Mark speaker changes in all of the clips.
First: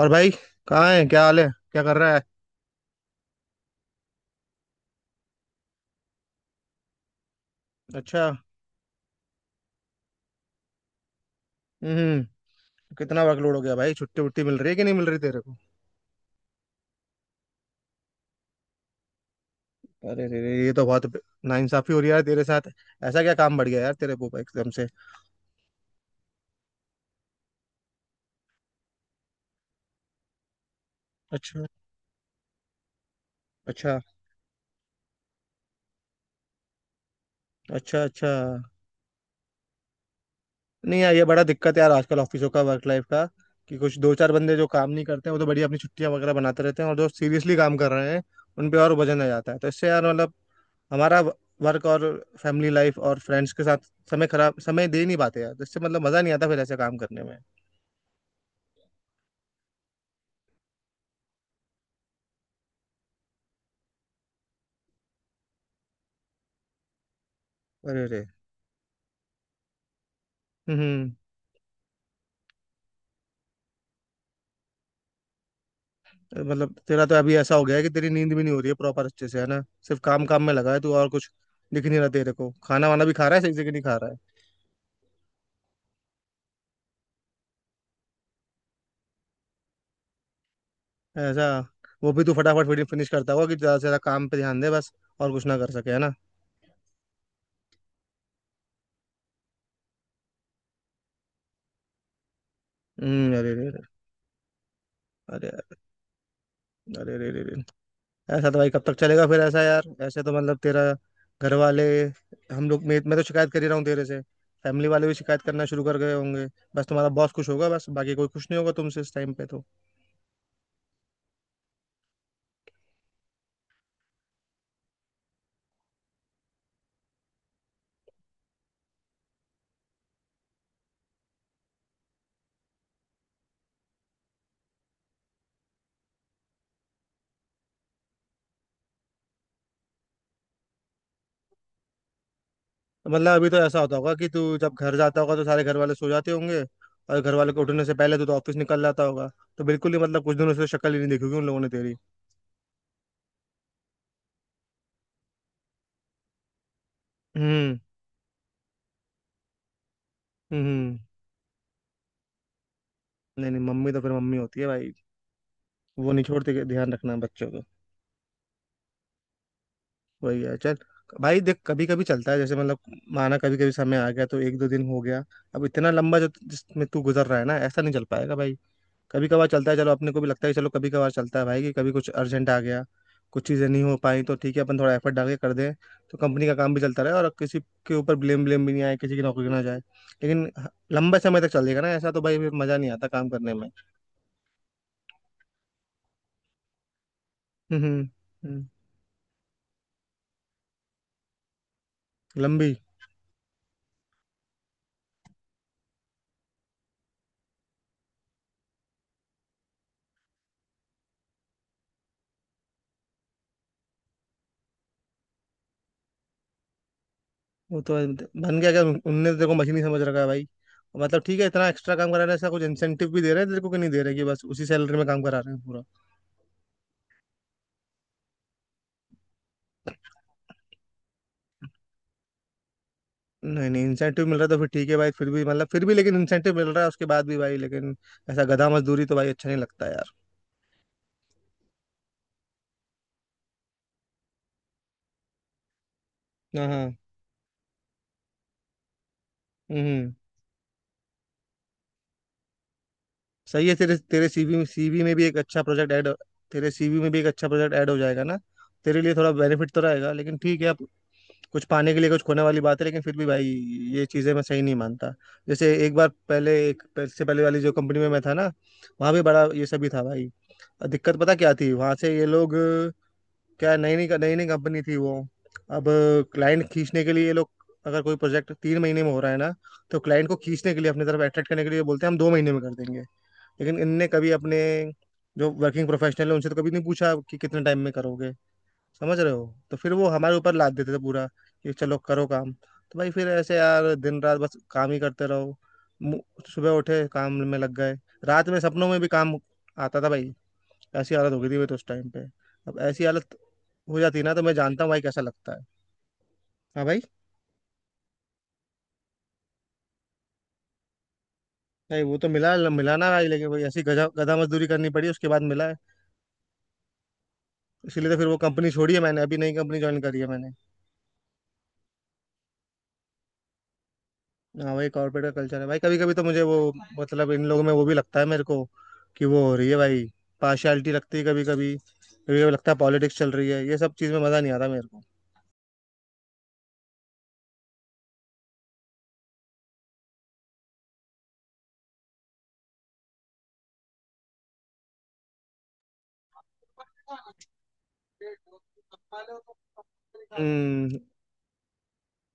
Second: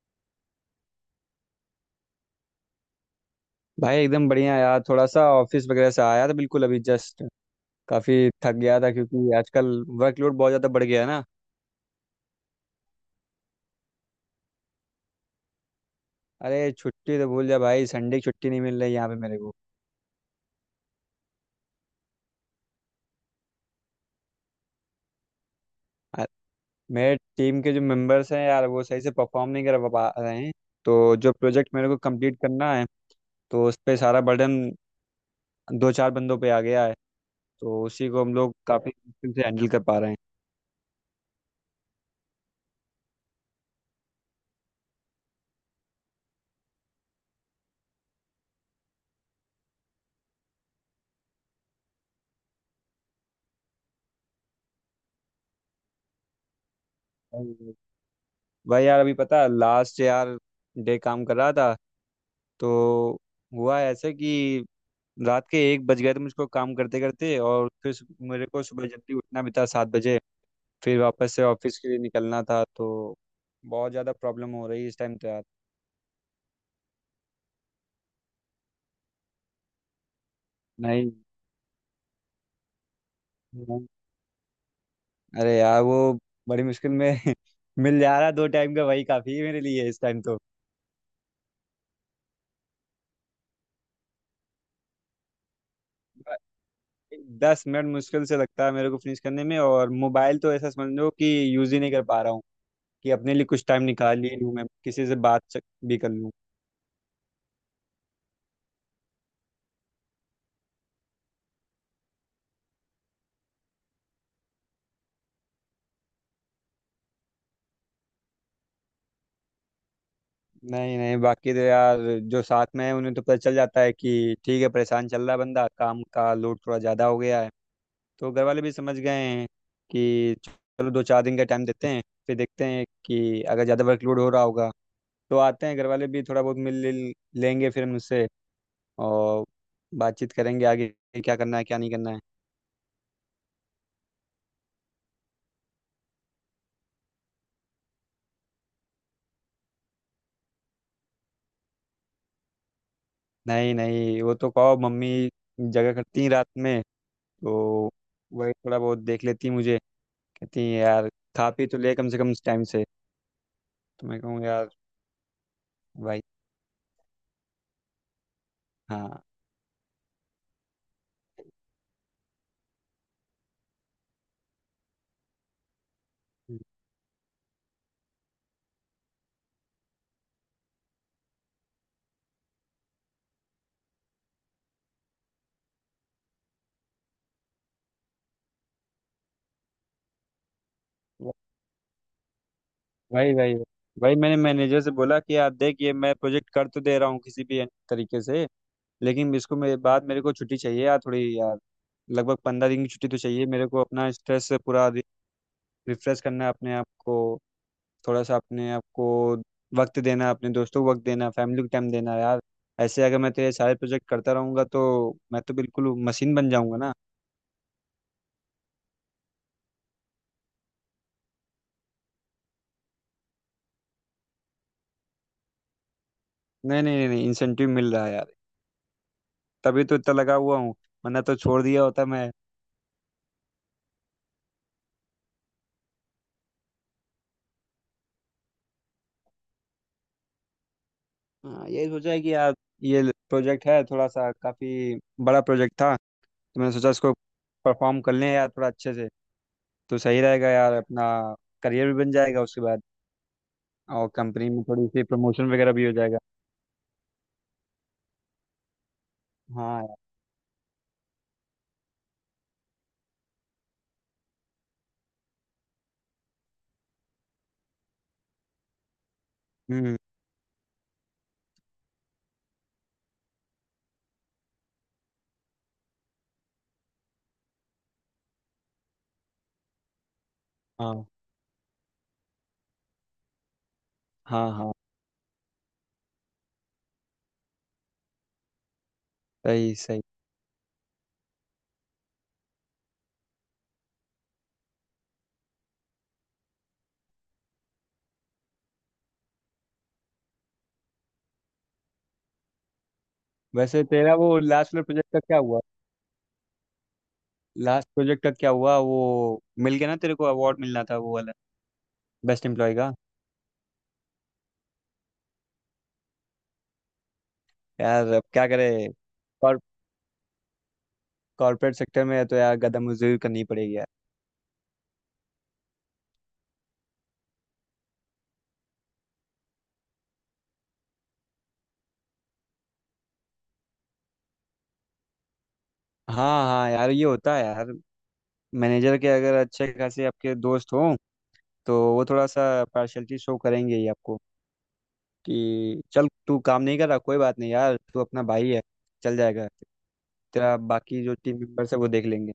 Speaker 1: और भाई, कहाँ है? क्या हाल है? क्या कर रहा है?
Speaker 2: भाई एकदम बढ़िया यार, थोड़ा सा ऑफिस वगैरह से आया था बिल्कुल अभी जस्ट।
Speaker 1: अच्छा।
Speaker 2: काफी थक गया था क्योंकि आजकल वर्कलोड बहुत ज्यादा बढ़ गया है ना।
Speaker 1: हम्म। कितना वर्कलोड हो गया भाई, छुट्टी उट्टी मिल रही है कि नहीं मिल रही तेरे को?
Speaker 2: अरे छुट्टी तो भूल जा भाई, संडे की छुट्टी नहीं मिल रही यहाँ पे मेरे को।
Speaker 1: अरे रे रे, ये तो बहुत नाइंसाफी हो रही है यार तेरे साथ। ऐसा क्या काम बढ़ गया यार तेरे को एकदम से?
Speaker 2: आ- मेरे टीम के जो मेंबर्स हैं यार, वो सही से परफॉर्म नहीं कर पा रहे हैं। तो जो
Speaker 1: अच्छा
Speaker 2: प्रोजेक्ट मेरे को कंप्लीट करना है, तो उस पे
Speaker 1: अच्छा।
Speaker 2: सारा बर्डन दो चार बंदों पे आ गया है। तो
Speaker 1: अच्छा
Speaker 2: उसी को
Speaker 1: अच्छा।
Speaker 2: हम लोग काफी मुश्किल से हैंडल कर पा रहे
Speaker 1: नहीं यार, ये बड़ा दिक्कत है यार आजकल ऑफिसों का, वर्क लाइफ का। कि कुछ दो चार बंदे जो काम नहीं करते हैं वो तो बढ़िया अपनी छुट्टियां वगैरह बनाते रहते हैं, और जो सीरियसली काम कर रहे हैं उन पे और वजन आ जाता है। तो इससे यार मतलब हमारा वर्क और फैमिली लाइफ और फ्रेंड्स के साथ समय, खराब समय दे नहीं पाते यार। तो इससे मतलब मजा नहीं आता फिर ऐसे काम करने में।
Speaker 2: हैं। भाई यार अभी पता, लास्ट यार डे काम कर रहा था, तो हुआ ऐसे कि रात के 1 बज गए थे मुझको काम करते करते। और फिर
Speaker 1: अरे अरे।
Speaker 2: मेरे को सुबह जल्दी उठना भी था 7 बजे, फिर
Speaker 1: हम्म।
Speaker 2: वापस से ऑफिस के लिए निकलना था। तो बहुत ज़्यादा प्रॉब्लम हो रही है इस टाइम तो यार।
Speaker 1: मतलब तेरा तो अभी ऐसा हो गया है कि तेरी नींद भी नहीं हो रही है प्रॉपर अच्छे से, है ना? सिर्फ काम काम में लगा है तू और
Speaker 2: नहीं
Speaker 1: कुछ दिख नहीं रहा तेरे को। खाना वाना भी खा रहा है सही से कि नहीं
Speaker 2: नहीं।
Speaker 1: खा रहा है?
Speaker 2: अरे यार वो बड़ी मुश्किल में मिल जा रहा है दो टाइम का, वही काफ़ी है मेरे लिए इस टाइम तो।
Speaker 1: ऐसा? वो भी तू फटाफट वीडियो फिनिश करता होगा, कि ज़्यादा से ज़्यादा काम पे ध्यान दे बस, और कुछ ना कर सके, है ना?
Speaker 2: 10 मिनट मुश्किल से लगता है मेरे को फिनिश करने में, और मोबाइल तो ऐसा समझ लो कि यूज़ ही नहीं कर पा रहा हूँ कि अपने
Speaker 1: हम्म,
Speaker 2: लिए
Speaker 1: अरे
Speaker 2: कुछ
Speaker 1: रे रे।
Speaker 2: टाइम निकाल ही लूँ, मैं किसी से बात
Speaker 1: अरे यार,
Speaker 2: भी कर लूँ।
Speaker 1: अरे रे रे रे, ऐसा तो भाई कब तक चलेगा फिर? ऐसा यार ऐसे तो मतलब तेरा घर वाले, हम लोग, मैं तो शिकायत कर ही रहा हूँ तेरे से, फैमिली वाले भी शिकायत करना शुरू कर गए होंगे। बस तुम्हारा बॉस खुश होगा, बस बाकी कोई खुश नहीं होगा तुमसे इस टाइम पे तो।
Speaker 2: नहीं नहीं, बाकी तो यार जो साथ में है उन्हें तो पता चल जाता है कि ठीक है परेशान चल रहा है बंदा, काम का लोड थोड़ा ज़्यादा हो गया है। तो घर वाले भी समझ गए हैं कि चलो दो चार दिन का टाइम देते हैं, फिर देखते हैं कि अगर ज़्यादा वर्कलोड हो रहा होगा तो आते हैं घर वाले भी, थोड़ा बहुत मिल लिल लेंगे फिर मुझसे और बातचीत करेंगे आगे कि क्या करना है क्या नहीं करना है।
Speaker 1: मतलब अभी तो ऐसा होता होगा कि तू जब घर जाता होगा तो सारे घर वाले सो जाते होंगे, और घर वाले के उठने से पहले तू तो ऑफिस निकल जाता होगा। तो बिल्कुल ही मतलब कुछ दिनों से शक्ल ही नहीं देखी होगी उन लोगों ने तेरी।
Speaker 2: नहीं नहीं, वो तो कहो मम्मी जगह करती हैं रात में, तो
Speaker 1: हम्म
Speaker 2: वही थोड़ा बहुत देख लेती हैं मुझे। कहती
Speaker 1: हम्म
Speaker 2: हैं
Speaker 1: हम्म।
Speaker 2: यार खा पी तो ले कम से कम टाइम से,
Speaker 1: नहीं नहीं, मम्मी तो
Speaker 2: तो
Speaker 1: फिर
Speaker 2: मैं
Speaker 1: मम्मी
Speaker 2: कहूँ
Speaker 1: होती है
Speaker 2: यार
Speaker 1: भाई। वो
Speaker 2: भाई।
Speaker 1: नहीं छोड़ती कि ध्यान रखना बच्चों को।
Speaker 2: हाँ।
Speaker 1: वही है, चल। भाई देख, कभी कभी चलता है, जैसे मतलब माना कभी कभी समय आ गया तो एक दो दिन हो गया। अब इतना लंबा जो जिसमें तू गुजर रहा है ना, ऐसा नहीं चल पाएगा भाई। कभी कभार चलता है, चलो अपने को भी लगता है कि चलो कभी कभार चलता है भाई, कि कभी कुछ अर्जेंट आ गया, कुछ चीज़ें नहीं हो पाई तो ठीक है अपन थोड़ा एफर्ट डाल के कर दें। तो कंपनी का काम भी चलता रहे और किसी के ऊपर ब्लेम ब्लेम भी नहीं आए, किसी की नौकरी ना जाए। लेकिन लंबे समय तक चलेगा ना ऐसा तो भाई फिर मज़ा नहीं आता काम
Speaker 2: भाई
Speaker 1: करने
Speaker 2: भाई
Speaker 1: में।
Speaker 2: भाई, मैंने मैनेजर से बोला कि यार देख, ये मैं प्रोजेक्ट कर तो दे रहा हूँ किसी भी
Speaker 1: हम्म।
Speaker 2: तरीके से,
Speaker 1: हम्म,
Speaker 2: लेकिन इसको मेरे बाद मेरे को छुट्टी चाहिए यार थोड़ी यार। लगभग पंद्रह
Speaker 1: लंबी।
Speaker 2: दिन की छुट्टी तो चाहिए मेरे को, अपना स्ट्रेस से पूरा रिफ्रेश करना है अपने आप को, थोड़ा सा अपने आप को वक्त देना, अपने दोस्तों को वक्त देना, फैमिली को टाइम देना यार। ऐसे अगर मैं तेरे सारे प्रोजेक्ट करता रहूंगा तो मैं तो बिल्कुल मशीन बन जाऊंगा ना।
Speaker 1: वो तो है, मतलब बन गया क्या? उनने तो तेरे को मशीन ही समझ रखा है भाई। मतलब ठीक है, इतना एक्स्ट्रा काम करा रहे हैं, ऐसा कुछ इंसेंटिव भी दे रहे हैं तेरे को कि नहीं दे रहे, कि बस उसी सैलरी में काम करा रहे हैं पूरा?
Speaker 2: नहीं नहीं नहीं नहीं, इंसेंटिव मिल रहा है यार, तभी तो इतना लगा हुआ हूँ, वरना तो छोड़ दिया होता मैं।
Speaker 1: नहीं नहीं, इंसेंटिव मिल रहा है तो फिर ठीक है भाई, फिर भी मतलब फिर भी लेकिन इंसेंटिव मिल रहा है उसके बाद भी भाई, लेकिन ऐसा गधा मजदूरी तो भाई अच्छा नहीं लगता यार।
Speaker 2: हाँ, यही सोचा है कि यार ये प्रोजेक्ट है थोड़ा सा काफी बड़ा प्रोजेक्ट था, तो
Speaker 1: हाँ
Speaker 2: मैंने सोचा
Speaker 1: हाँ।
Speaker 2: इसको परफॉर्म कर लें यार थोड़ा अच्छे से तो
Speaker 1: हम्म।
Speaker 2: सही रहेगा यार, अपना करियर भी बन जाएगा उसके बाद,
Speaker 1: सही है, तेरे
Speaker 2: और
Speaker 1: तेरे
Speaker 2: कंपनी
Speaker 1: सीवी
Speaker 2: में
Speaker 1: में
Speaker 2: थोड़ी
Speaker 1: सीवी
Speaker 2: सी
Speaker 1: में भी एक
Speaker 2: प्रमोशन
Speaker 1: अच्छा
Speaker 2: वगैरह भी
Speaker 1: प्रोजेक्ट
Speaker 2: हो
Speaker 1: ऐड।
Speaker 2: जाएगा।
Speaker 1: तेरे सीवी में भी एक अच्छा प्रोजेक्ट ऐड हो जाएगा ना, तेरे लिए थोड़ा बेनिफिट तो
Speaker 2: हाँ यार।
Speaker 1: रहेगा। लेकिन ठीक है, अब कुछ पाने के लिए कुछ खोने वाली बात है, लेकिन फिर भी भाई ये चीज़ें मैं सही नहीं मानता। जैसे एक बार पहले एक इससे पहले वाली जो कंपनी में मैं था ना, वहाँ भी बड़ा ये सभी
Speaker 2: हम्म।
Speaker 1: था भाई। और दिक्कत पता क्या थी, वहाँ से ये लोग, क्या नई नई कंपनी थी वो। अब क्लाइंट खींचने के लिए ये लोग, अगर कोई प्रोजेक्ट 3 महीने में हो रहा है ना, तो क्लाइंट को खींचने के लिए अपनी
Speaker 2: हाँ
Speaker 1: तरफ अट्रैक्ट करने के लिए बोलते हैं हम 2 महीने में कर देंगे। लेकिन इनने कभी
Speaker 2: हाँ।
Speaker 1: अपने
Speaker 2: हाँ।
Speaker 1: जो वर्किंग प्रोफेशनल है उनसे तो कभी नहीं पूछा कि कितने टाइम में करोगे, समझ रहे हो?
Speaker 2: सही
Speaker 1: तो फिर
Speaker 2: सही।
Speaker 1: वो हमारे ऊपर लाद देते थे पूरा, कि चलो करो काम। तो भाई फिर ऐसे यार दिन रात बस काम ही करते रहो। मु- सुबह उठे काम में लग गए, रात में सपनों में भी काम आता था भाई। ऐसी हालत हो गई थी मेरी तो उस टाइम पे। अब ऐसी हालत
Speaker 2: वैसे
Speaker 1: हो
Speaker 2: तेरा
Speaker 1: जाती है
Speaker 2: वो
Speaker 1: ना, तो मैं
Speaker 2: लास्ट वाला
Speaker 1: जानता हूँ भाई
Speaker 2: प्रोजेक्ट का
Speaker 1: कैसा
Speaker 2: क्या
Speaker 1: लगता
Speaker 2: हुआ?
Speaker 1: है। हाँ भाई।
Speaker 2: लास्ट प्रोजेक्ट का क्या हुआ वो, मिल गया ना तेरे को? अवार्ड मिलना था वो वाला,
Speaker 1: भाई वो तो
Speaker 2: बेस्ट
Speaker 1: मिला
Speaker 2: एम्प्लॉय का।
Speaker 1: मिला ना भाई, लेकिन भाई ऐसी गधा गधा मजदूरी करनी पड़ी उसके बाद मिला है।
Speaker 2: यार
Speaker 1: इसीलिए तो
Speaker 2: अब
Speaker 1: फिर वो
Speaker 2: क्या करे,
Speaker 1: कंपनी छोड़ी है मैंने, अभी नई कंपनी ज्वाइन करी है मैंने।
Speaker 2: कॉर्पोरेट सेक्टर में है तो यार गदा मजदूरी करनी पड़ेगी यार।
Speaker 1: हाँ भाई, कॉर्पोरेट का कल्चर है भाई। कभी कभी तो मुझे वो, मतलब इन लोगों में वो भी लगता है मेरे को कि वो हो रही है भाई, पार्शियलिटी लगती है कभी कभी। कभी लगता है पॉलिटिक्स चल रही है, ये सब चीज़ में मज़ा नहीं आता मेरे को।
Speaker 2: हाँ हाँ यार, ये होता है यार। मैनेजर के अगर अच्छे खासे आपके दोस्त हों, तो वो थोड़ा सा पार्शलिटी शो करेंगे ही आपको कि चल तू काम नहीं कर रहा कोई बात नहीं यार, तू अपना भाई है, चल जाएगा, तेरा
Speaker 1: हम्म
Speaker 2: बाकी जो टीम मेंबर्स है वो देख लेंगे।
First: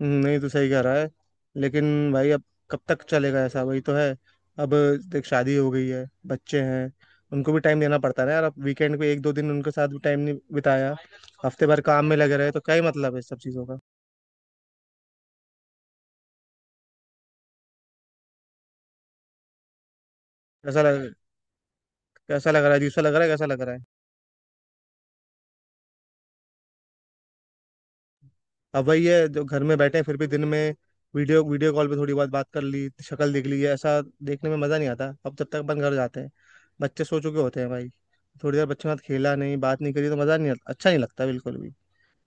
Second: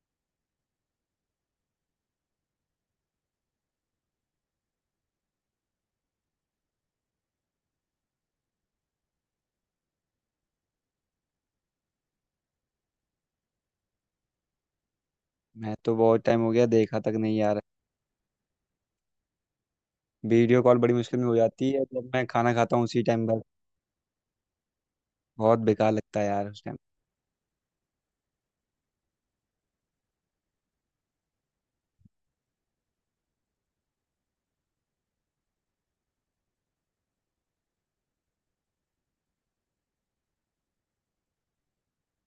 Speaker 1: नहीं तो सही कह रहा है। लेकिन भाई अब कब तक चलेगा ऐसा, वही तो है। अब देख, शादी हो गई है, बच्चे हैं, उनको भी टाइम देना पड़ता है ना यार। अब वीकेंड पे एक दो दिन उनके साथ भी टाइम नहीं बिताया, हफ्ते भर काम में लगे रहे, तो क्या ही मतलब है इस सब चीज़ों का।
Speaker 2: मैं तो बहुत टाइम हो गया देखा तक नहीं यार। वीडियो कॉल
Speaker 1: कैसा
Speaker 2: बड़ी
Speaker 1: लग
Speaker 2: मुश्किल में हो जाती है जब मैं
Speaker 1: कैसा
Speaker 2: खाना
Speaker 1: लग रहा
Speaker 2: खाता
Speaker 1: है,
Speaker 2: हूँ
Speaker 1: अजीब सा
Speaker 2: उसी
Speaker 1: लग रहा
Speaker 2: टाइम
Speaker 1: है,
Speaker 2: पर।
Speaker 1: कैसा लग रहा है?
Speaker 2: बहुत बेकार लगता है यार उस टाइम।
Speaker 1: अब वही है, जो घर में बैठे हैं फिर भी दिन में वीडियो वीडियो कॉल पे थोड़ी बहुत बात कर ली, शक्ल देख ली है, ऐसा देखने में मज़ा नहीं आता। अब जब तक अपन घर जाते हैं बच्चे सो चुके होते हैं भाई। थोड़ी देर बच्चों के साथ खेला नहीं, बात नहीं करी, तो मज़ा नहीं आता, अच्छा नहीं लगता बिल्कुल भी।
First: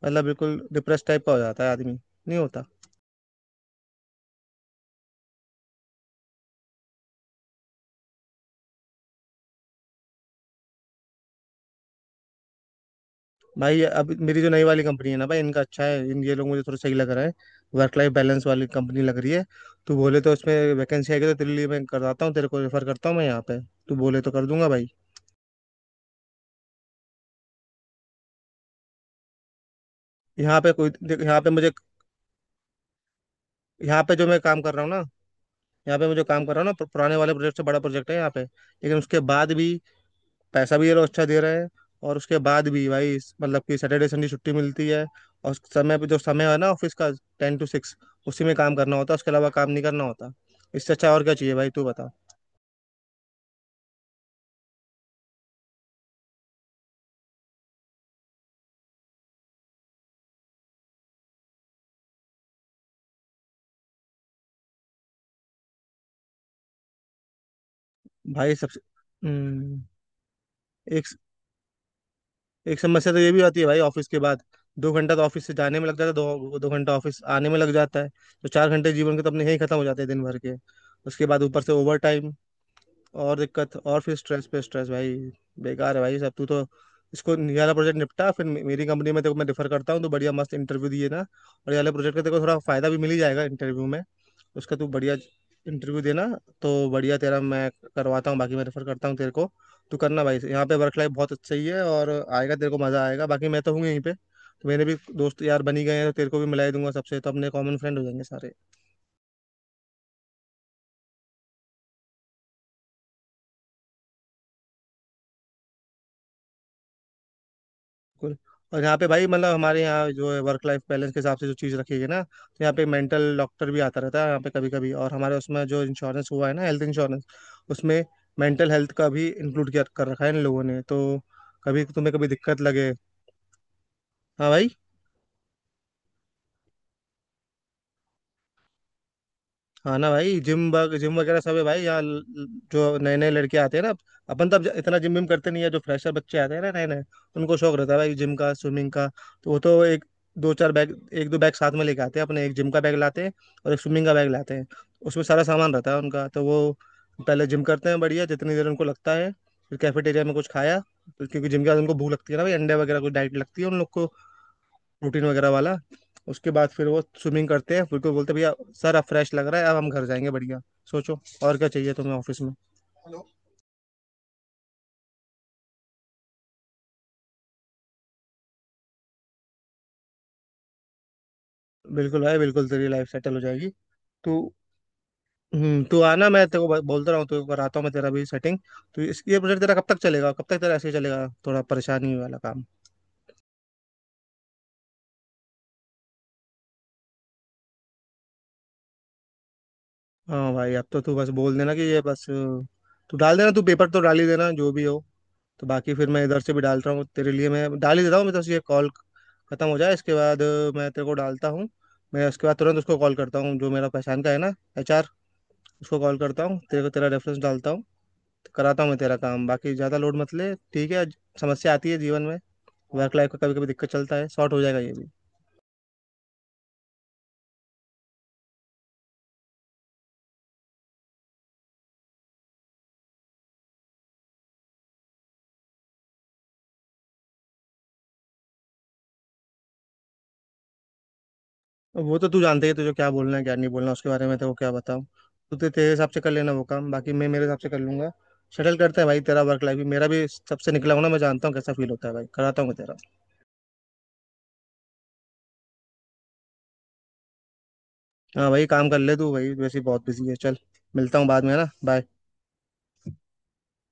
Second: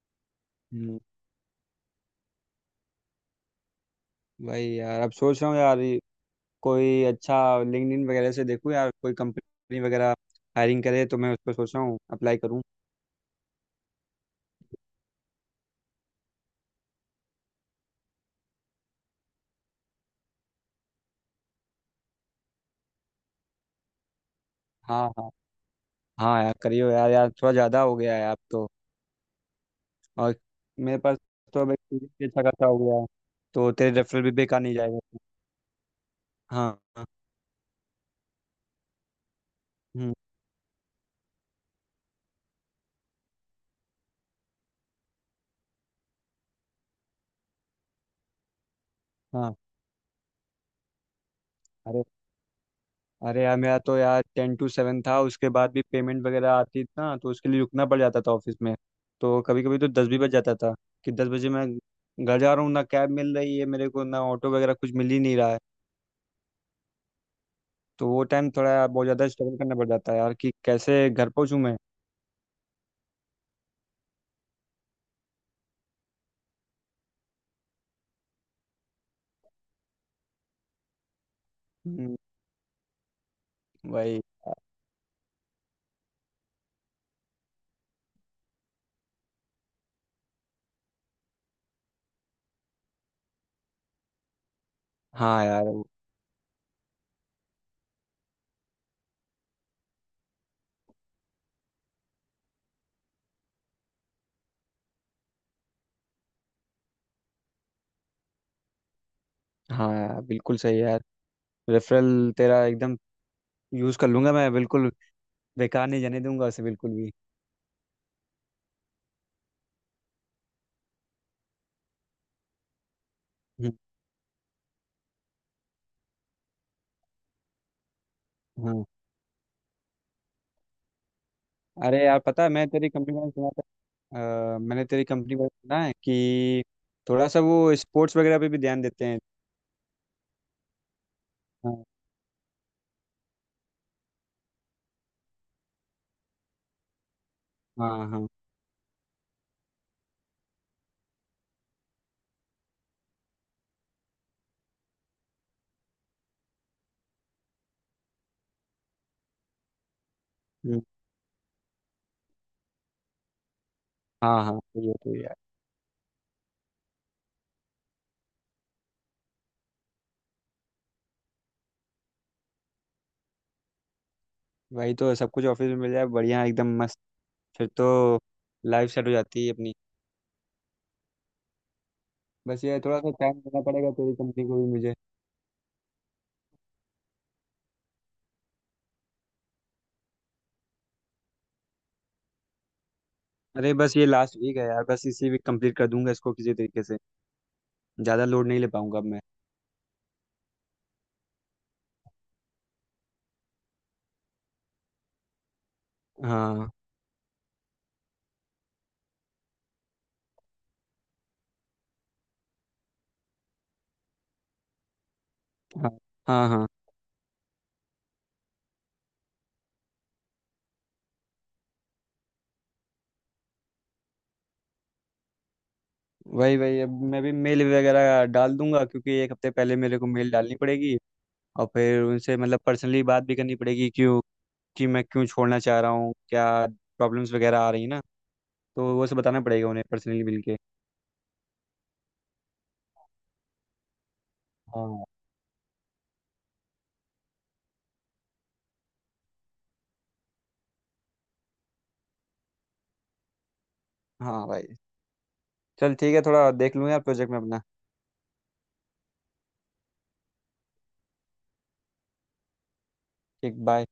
Speaker 1: मतलब बिल्कुल
Speaker 2: हम्म,
Speaker 1: डिप्रेस टाइप का हो जाता है आदमी, नहीं होता?
Speaker 2: वही यार अब सोच रहा हूँ यार, कोई अच्छा लिंक्डइन वगैरह से देखूँ, या कोई कंपनी वगैरह हायरिंग करे तो मैं उस पर सोच रहा हूँ अप्लाई करूँ।
Speaker 1: भाई अब मेरी जो नई वाली कंपनी है ना भाई, इनका अच्छा है, इन ये लोग मुझे थोड़ा सही लग रहा है, वर्क लाइफ बैलेंस वाली कंपनी लग रही है। तू बोले तो उसमें वैकेंसी आएगी तो तेरे लिए मैं करवाता हूँ, तेरे को रेफर करता हूँ मैं यहाँ पे। तू बोले तो कर दूंगा भाई।
Speaker 2: हाँ हाँ, हाँ यार करियो यार, यार थोड़ा ज़्यादा हो गया है आप तो। और
Speaker 1: यहाँ पे कोई
Speaker 2: मेरे पास
Speaker 1: देख, यहाँ पे
Speaker 2: तो
Speaker 1: मुझे,
Speaker 2: अब एक्सपीरियंस भी अच्छा खासा हो गया है, तो तेरे
Speaker 1: यहाँ पे
Speaker 2: रेफरल
Speaker 1: जो
Speaker 2: भी
Speaker 1: मैं काम
Speaker 2: बेकार
Speaker 1: कर
Speaker 2: नहीं
Speaker 1: रहा हूँ ना
Speaker 2: जाएगा।
Speaker 1: यहाँ पे मैं जो काम कर रहा हूँ
Speaker 2: हाँ
Speaker 1: ना,
Speaker 2: हाँ।
Speaker 1: पुराने वाले प्रोजेक्ट से बड़ा प्रोजेक्ट है यहाँ पे, लेकिन उसके बाद भी
Speaker 2: हम्म,
Speaker 1: पैसा भी ये लोग अच्छा दे रहे हैं। और उसके बाद भी भाई मतलब कि सैटरडे संडे छुट्टी मिलती है, और समय पे, जो समय है ना ऑफिस का, 10 to 6, उसी में काम करना होता है, उसके अलावा
Speaker 2: हाँ।
Speaker 1: काम नहीं करना होता। इससे अच्छा और क्या चाहिए भाई, तू
Speaker 2: अरे
Speaker 1: बता।
Speaker 2: अरे यार, मेरा तो यार 10 to 7 था, उसके बाद भी पेमेंट वगैरह आती थी ना तो उसके लिए रुकना पड़ जाता था ऑफिस में। तो कभी कभी तो 10 भी बज जाता था, कि 10 बजे मैं घर जा रहा हूँ ना, कैब मिल रही है मेरे को ना ऑटो वगैरह कुछ मिल ही नहीं रहा है, तो वो टाइम
Speaker 1: भाई सबसे,
Speaker 2: थोड़ा बहुत ज़्यादा स्ट्रगल करना
Speaker 1: हम्म,
Speaker 2: पड़ जाता है यार कि
Speaker 1: एक
Speaker 2: कैसे घर पहुंचूं मैं।
Speaker 1: एक समस्या तो ये भी आती है भाई ऑफिस के बाद। 2 घंटा तो ऑफिस से जाने में लग जाता है, 2-2 घंटा ऑफिस आने में लग जाता है। तो 4 घंटे जीवन के तो अपने यही खत्म हो जाते हैं दिन भर के। उसके बाद ऊपर से ओवर
Speaker 2: हम्म,
Speaker 1: टाइम और दिक्कत, और फिर
Speaker 2: भाई।
Speaker 1: स्ट्रेस पे स्ट्रेस भाई। बेकार है भाई सब। तू तो इसको, ये वाला प्रोजेक्ट निपटा, फिर मेरी कंपनी में देखो, मैं डिफर करता हूँ तो बढ़िया मस्त इंटरव्यू दिए ना, और ये वाले प्रोजेक्ट का देखो थोड़ा फायदा भी मिल ही जाएगा इंटरव्यू में। उसका तू बढ़िया
Speaker 2: हाँ यार।
Speaker 1: इंटरव्यू देना, तो बढ़िया तेरा मैं करवाता हूँ, बाकी मैं रेफर करता हूँ तेरे को। तू करना भाई, यहाँ पे वर्क लाइफ बहुत अच्छी ही है, और आएगा तेरे को मजा आएगा। बाकी मैं तो हूँ यहीं पे, तो मेरे भी दोस्त यार बन ही गए हैं, तो तेरे को भी मिला ही दूंगा सबसे, तो अपने कॉमन फ्रेंड हो जाएंगे सारे।
Speaker 2: हाँ यार बिल्कुल सही है यार, रेफरल तेरा एकदम यूज़ कर लूंगा मैं बिल्कुल, बेकार नहीं जाने दूंगा उसे बिल्कुल भी।
Speaker 1: बिल्कुल। और यहाँ पे भाई, मतलब हमारे यहाँ जो है वर्क लाइफ बैलेंस के हिसाब से जो चीज़ रखी है ना, तो यहाँ पे मेंटल डॉक्टर
Speaker 2: हम्म,
Speaker 1: भी आता रहता है यहाँ पे कभी कभी। और हमारे उसमें जो इंश्योरेंस हुआ है ना, हेल्थ इंश्योरेंस, उसमें मेंटल
Speaker 2: हाँ।
Speaker 1: हेल्थ का भी इंक्लूड किया कर रखा है इन लोगों ने तो। कभी
Speaker 2: अरे
Speaker 1: तुम्हें
Speaker 2: यार
Speaker 1: कभी
Speaker 2: पता है,
Speaker 1: दिक्कत
Speaker 2: मैं तेरी
Speaker 1: लगे।
Speaker 2: कंपनी में सुना
Speaker 1: हाँ
Speaker 2: था
Speaker 1: भाई।
Speaker 2: मैंने तेरी कंपनी में सुना है कि थोड़ा सा वो स्पोर्ट्स वगैरह पे भी ध्यान देते हैं।
Speaker 1: हाँ ना भाई, जिम, जिम वगैरह सब है भाई
Speaker 2: हाँ।
Speaker 1: यहाँ। जो नए नए लड़के आते हैं ना, अपन तब इतना जिम विम करते नहीं है। जो फ्रेशर बच्चे आते हैं ना नए नए, उनको शौक
Speaker 2: हाँ
Speaker 1: रहता है भाई
Speaker 2: हाँ।
Speaker 1: जिम का, स्विमिंग का। तो वो तो एक, दो चार बैग, एक दो बैग साथ में लेके आते हैं अपने। एक जिम का बैग लाते हैं और एक स्विमिंग का बैग लाते हैं, उसमें सारा सामान रहता है उनका। तो वो पहले जिम करते हैं बढ़िया, जितनी देर उनको लगता है। फिर कैफेटेरिया में कुछ खाया,
Speaker 2: हम्म,
Speaker 1: तो क्योंकि जिम के बाद उनको भूख लगती है ना भाई, अंडे वगैरह कुछ डाइट लगती है उन लोग को,
Speaker 2: हाँ हाँ सही है
Speaker 1: प्रोटीन
Speaker 2: यार।
Speaker 1: वगैरह वाला। उसके बाद फिर वो स्विमिंग करते हैं, फिर को बोलते हैं भैया सर अब फ्रेश लग रहा है, अब हम घर जाएंगे बढ़िया। सोचो, और क्या चाहिए तुम्हें ऑफिस में।
Speaker 2: वही तो, सब कुछ ऑफिस में मिल जाए बढ़िया, एकदम मस्त, फिर तो लाइफ सेट हो जाती है अपनी।
Speaker 1: बिल्कुल भाई,
Speaker 2: बस
Speaker 1: बिल्कुल,
Speaker 2: ये
Speaker 1: तेरी
Speaker 2: थोड़ा
Speaker 1: लाइफ
Speaker 2: सा
Speaker 1: सेटल हो
Speaker 2: टाइम देना
Speaker 1: जाएगी।
Speaker 2: पड़ेगा तेरी
Speaker 1: तू,
Speaker 2: कंपनी को भी मुझे।
Speaker 1: तू आना, मैं तेरे को बोलता रहा हूँ, तेरे को कराता हूँ मैं तेरा भी सेटिंग। तो इस ये प्रोजेक्ट तेरा कब तक चलेगा, कब तक तेरा ऐसे ही चलेगा थोड़ा परेशानी वाला काम?
Speaker 2: अरे बस ये लास्ट वीक है यार, बस इसी वीक कंप्लीट कर दूंगा इसको किसी तरीके से। ज़्यादा लोड नहीं ले पाऊंगा अब मैं।
Speaker 1: हाँ भाई, अब तो तू बस बोल देना कि ये बस तू डाल देना, तू पेपर तो डाल ही देना जो भी हो। तो बाकी फिर मैं इधर से भी
Speaker 2: हाँ
Speaker 1: डालता हूँ तेरे लिए, मैं डाल ही देता हूँ। मेरे से ये कॉल खत्म हो जाए इसके बाद मैं तेरे को डालता हूँ। मैं उसके बाद तुरंत उसको कॉल करता हूँ जो मेरा पहचान का है ना, एचआर,
Speaker 2: हाँ
Speaker 1: उसको कॉल करता
Speaker 2: हाँ
Speaker 1: हूँ,
Speaker 2: हाँ
Speaker 1: तेरे को, तेरा रेफरेंस डालता हूँ। तो कराता हूँ मैं तेरा काम, बाकी ज़्यादा लोड मत ले, ठीक है? समस्या आती है जीवन में, वर्क लाइफ का कभी कभी दिक्कत चलता है, शॉर्ट हो जाएगा ये भी।
Speaker 2: वही वही, अब मैं भी मेल वगैरह डाल दूंगा क्योंकि एक हफ्ते पहले मेरे को मेल डालनी पड़ेगी, और फिर उनसे मतलब पर्सनली बात भी करनी पड़ेगी, क्यों कि मैं क्यों छोड़ना चाह रहा हूँ, क्या प्रॉब्लम्स वगैरह आ रही है ना, तो वो सब बताना पड़ेगा उन्हें पर्सनली मिलके।
Speaker 1: अब वो तो तू जानते ही है, तुझे क्या बोलना है क्या नहीं बोलना उसके बारे में तो वो क्या बताऊँ।
Speaker 2: हाँ।
Speaker 1: तू तेरे हिसाब से कर लेना वो काम, बाकी मैं मेरे हिसाब से कर लूंगा। शटल करते हैं भाई, तेरा वर्क लाइफ भी, मेरा भी सबसे निकला हूं ना, मैं जानता हूँ कैसा फील होता है भाई, कराता हूँ मैं तेरा।
Speaker 2: हाँ भाई, चल ठीक है, थोड़ा देख लूँ यार प्रोजेक्ट में अपना।
Speaker 1: हाँ भाई, काम कर ले तू भाई, वैसे ही बहुत बिजी है, चल मिलता हूँ बाद में, है ना, बाय।
Speaker 2: ठीक, बाय।